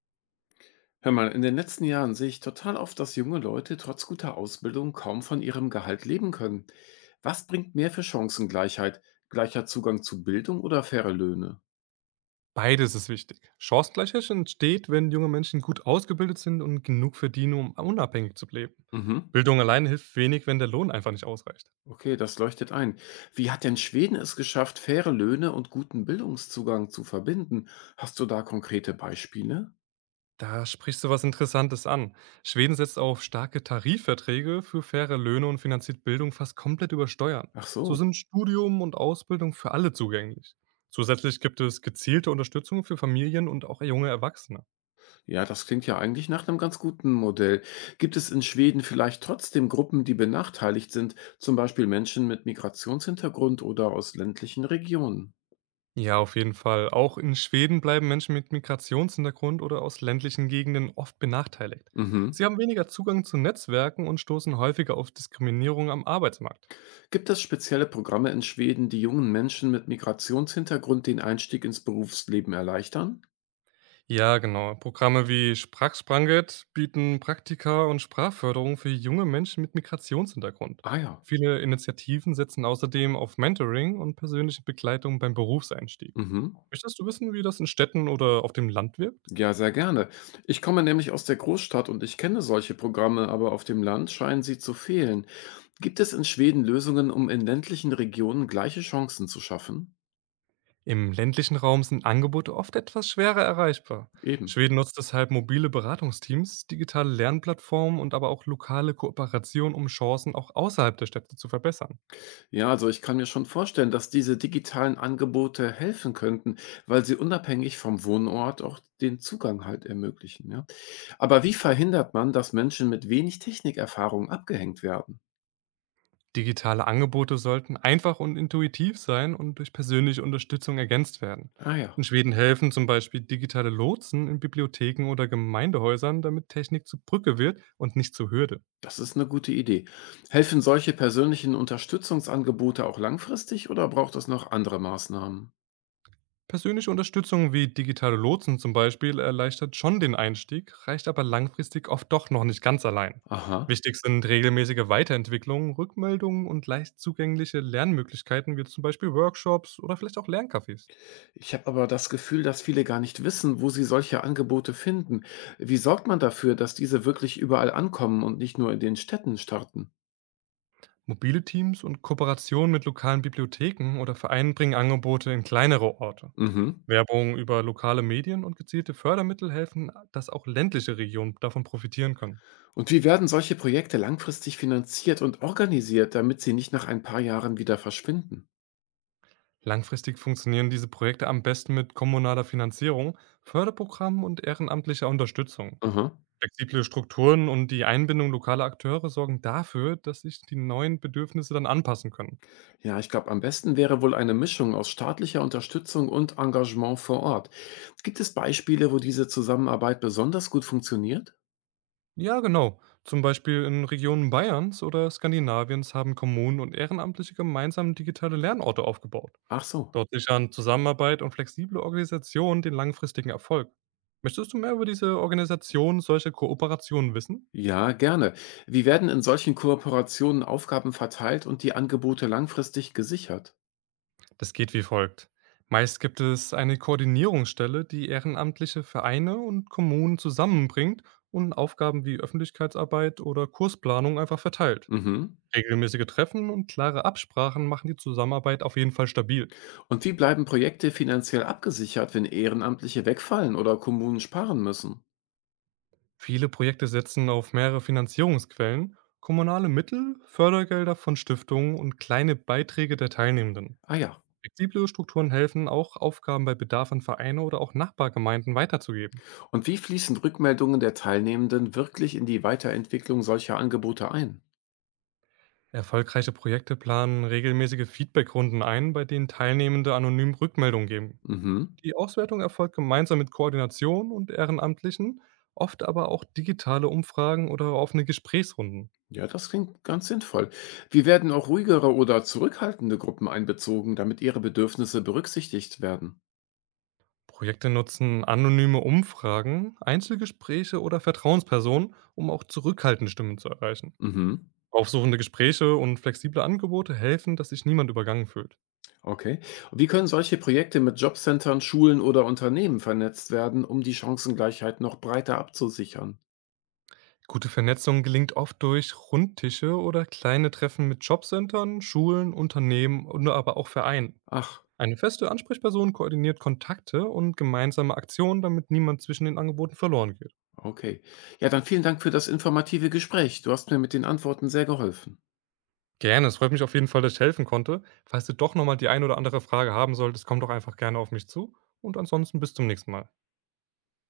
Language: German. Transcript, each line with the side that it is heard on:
left: Hör mal, in den letzten Jahren sehe ich total oft, dass junge Leute trotz guter Ausbildung kaum von ihrem Gehalt leben können. Was bringt mehr für Chancengleichheit? Gleicher Zugang zu Bildung oder faire Löhne?
right: Beides ist wichtig. Chancengleichheit entsteht, wenn junge Menschen gut ausgebildet sind und genug verdienen, um unabhängig zu leben.
left: Mhm.
right: Bildung allein hilft wenig, wenn der Lohn einfach nicht ausreicht.
left: Okay, das leuchtet ein. Wie hat denn Schweden es geschafft, faire Löhne und guten Bildungszugang zu verbinden? Hast du da konkrete Beispiele?
right: Da sprichst du was Interessantes an. Schweden setzt auf starke Tarifverträge für faire Löhne und finanziert Bildung fast komplett über Steuern.
left: Ach
right: So
left: so.
right: sind Studium und Ausbildung für alle zugänglich. Zusätzlich gibt es gezielte Unterstützung für Familien und auch junge Erwachsene.
left: Ja, das klingt ja eigentlich nach einem ganz guten Modell. Gibt es in Schweden vielleicht trotzdem Gruppen, die benachteiligt sind, zum Beispiel Menschen mit Migrationshintergrund oder aus ländlichen Regionen?
right: Ja, auf jeden Fall. Auch in Schweden bleiben Menschen mit Migrationshintergrund oder aus ländlichen Gegenden oft benachteiligt.
left: Mhm.
right: Sie haben weniger Zugang zu Netzwerken und stoßen häufiger auf Diskriminierung am Arbeitsmarkt.
left: Gibt es spezielle Programme in Schweden, die jungen Menschen mit Migrationshintergrund den Einstieg ins Berufsleben erleichtern?
right: Ja, genau. Programme wie Sprachspranget bieten Praktika und Sprachförderung für junge Menschen mit Migrationshintergrund.
left: Ah ja.
right: Viele Initiativen setzen außerdem auf Mentoring und persönliche Begleitung beim Berufseinstieg.
left: Mhm.
right: Möchtest du wissen, wie das in Städten oder auf dem Land wirkt?
left: Ja, sehr gerne. Ich komme nämlich aus der Großstadt und ich kenne solche Programme, aber auf dem Land scheinen sie zu fehlen. Gibt es in Schweden Lösungen, um in ländlichen Regionen gleiche Chancen zu schaffen?
right: Im ländlichen Raum sind Angebote oft etwas schwerer erreichbar.
left: Eben.
right: Schweden nutzt deshalb mobile Beratungsteams, digitale Lernplattformen und aber auch lokale Kooperation, um Chancen auch außerhalb der Städte zu verbessern.
left: Ja, also ich kann mir schon vorstellen, dass diese digitalen Angebote helfen könnten, weil sie unabhängig vom Wohnort auch den Zugang halt ermöglichen. Ja? Aber wie verhindert man, dass Menschen mit wenig Technikerfahrung abgehängt werden?
right: Digitale Angebote sollten einfach und intuitiv sein und durch persönliche Unterstützung ergänzt werden.
left: Ah ja,
right: In Schweden helfen zum Beispiel digitale Lotsen in Bibliotheken oder Gemeindehäusern, damit Technik zur Brücke wird und nicht zur Hürde.
left: das ist eine gute Idee. Helfen solche persönlichen Unterstützungsangebote auch langfristig oder braucht es noch andere Maßnahmen?
right: Persönliche Unterstützung wie digitale Lotsen zum Beispiel erleichtert schon den Einstieg, reicht aber langfristig oft doch noch nicht ganz allein.
left: Aha.
right: Wichtig sind regelmäßige Weiterentwicklungen, Rückmeldungen und leicht zugängliche Lernmöglichkeiten wie zum Beispiel Workshops oder vielleicht auch Lerncafés.
left: Ich habe aber das Gefühl, dass viele gar nicht wissen, wo sie solche Angebote finden. Wie sorgt man dafür, dass diese wirklich überall ankommen und nicht nur in den Städten starten?
right: Mobile Teams und Kooperationen mit lokalen Bibliotheken oder Vereinen bringen Angebote in kleinere Orte.
left: Mhm.
right: Werbung über lokale Medien und gezielte Fördermittel helfen, dass auch ländliche Regionen davon profitieren können.
left: Und wie werden solche Projekte langfristig finanziert und organisiert, damit sie nicht nach ein paar Jahren wieder verschwinden?
right: Langfristig funktionieren diese Projekte am besten mit kommunaler Finanzierung, Förderprogrammen und ehrenamtlicher Unterstützung.
left: Aha.
right: Flexible Strukturen und die Einbindung lokaler Akteure sorgen dafür, dass sich die neuen Bedürfnisse dann anpassen können.
left: Ja, ich glaube, am besten wäre wohl eine Mischung aus staatlicher Unterstützung und Engagement vor Ort. Gibt es Beispiele, wo diese Zusammenarbeit besonders gut funktioniert?
right: Ja, genau. Zum Beispiel in Regionen Bayerns oder Skandinaviens haben Kommunen und Ehrenamtliche gemeinsam digitale Lernorte aufgebaut.
left: Ach so.
right: Dort sichern Zusammenarbeit und flexible Organisation den langfristigen Erfolg. Möchtest du mehr über diese Organisation solcher Kooperationen wissen?
left: Ja, gerne. Wie werden in solchen Kooperationen Aufgaben verteilt und die Angebote langfristig gesichert?
right: Das geht wie folgt. Meist gibt es eine Koordinierungsstelle, die ehrenamtliche Vereine und Kommunen zusammenbringt und Aufgaben wie Öffentlichkeitsarbeit oder Kursplanung einfach verteilt.
left: Mhm.
right: Regelmäßige Treffen und klare Absprachen machen die Zusammenarbeit auf jeden Fall stabil.
left: Und wie bleiben Projekte finanziell abgesichert, wenn Ehrenamtliche wegfallen oder Kommunen sparen müssen?
right: Viele Projekte setzen auf mehrere Finanzierungsquellen, kommunale Mittel, Fördergelder von Stiftungen und kleine Beiträge der Teilnehmenden.
left: Ah ja.
right: Flexible Strukturen helfen auch, Aufgaben bei Bedarf an Vereine oder auch Nachbargemeinden weiterzugeben.
left: Und wie fließen Rückmeldungen der Teilnehmenden wirklich in die Weiterentwicklung solcher Angebote ein?
right: Erfolgreiche Projekte planen regelmäßige Feedbackrunden ein, bei denen Teilnehmende anonym Rückmeldungen geben.
left: Mhm.
right: Die Auswertung erfolgt gemeinsam mit Koordination und Ehrenamtlichen, oft aber auch digitale Umfragen oder offene Gesprächsrunden.
left: Ja, das klingt ganz sinnvoll. Wie werden auch ruhigere oder zurückhaltende Gruppen einbezogen, damit ihre Bedürfnisse berücksichtigt werden?
right: Projekte nutzen anonyme Umfragen, Einzelgespräche oder Vertrauenspersonen, um auch zurückhaltende Stimmen zu erreichen.
left: Mhm.
right: Aufsuchende Gespräche und flexible Angebote helfen, dass sich niemand übergangen fühlt.
left: Okay. Wie können solche Projekte mit Jobcentern, Schulen oder Unternehmen vernetzt werden, um die Chancengleichheit noch breiter abzusichern?
right: Gute Vernetzung gelingt oft durch Rundtische oder kleine Treffen mit Jobcentern, Schulen, Unternehmen und aber auch Vereinen.
left: Ach,
right: Eine feste Ansprechperson koordiniert Kontakte und gemeinsame Aktionen, damit niemand zwischen den Angeboten verloren geht.
left: okay. Ja, dann vielen Dank für das informative Gespräch. Du hast mir mit den Antworten sehr geholfen.
right: Gerne, es freut mich auf jeden Fall, dass ich helfen konnte. Falls du doch nochmal die ein oder andere Frage haben solltest, komm doch einfach gerne auf mich zu. Und ansonsten bis zum nächsten Mal.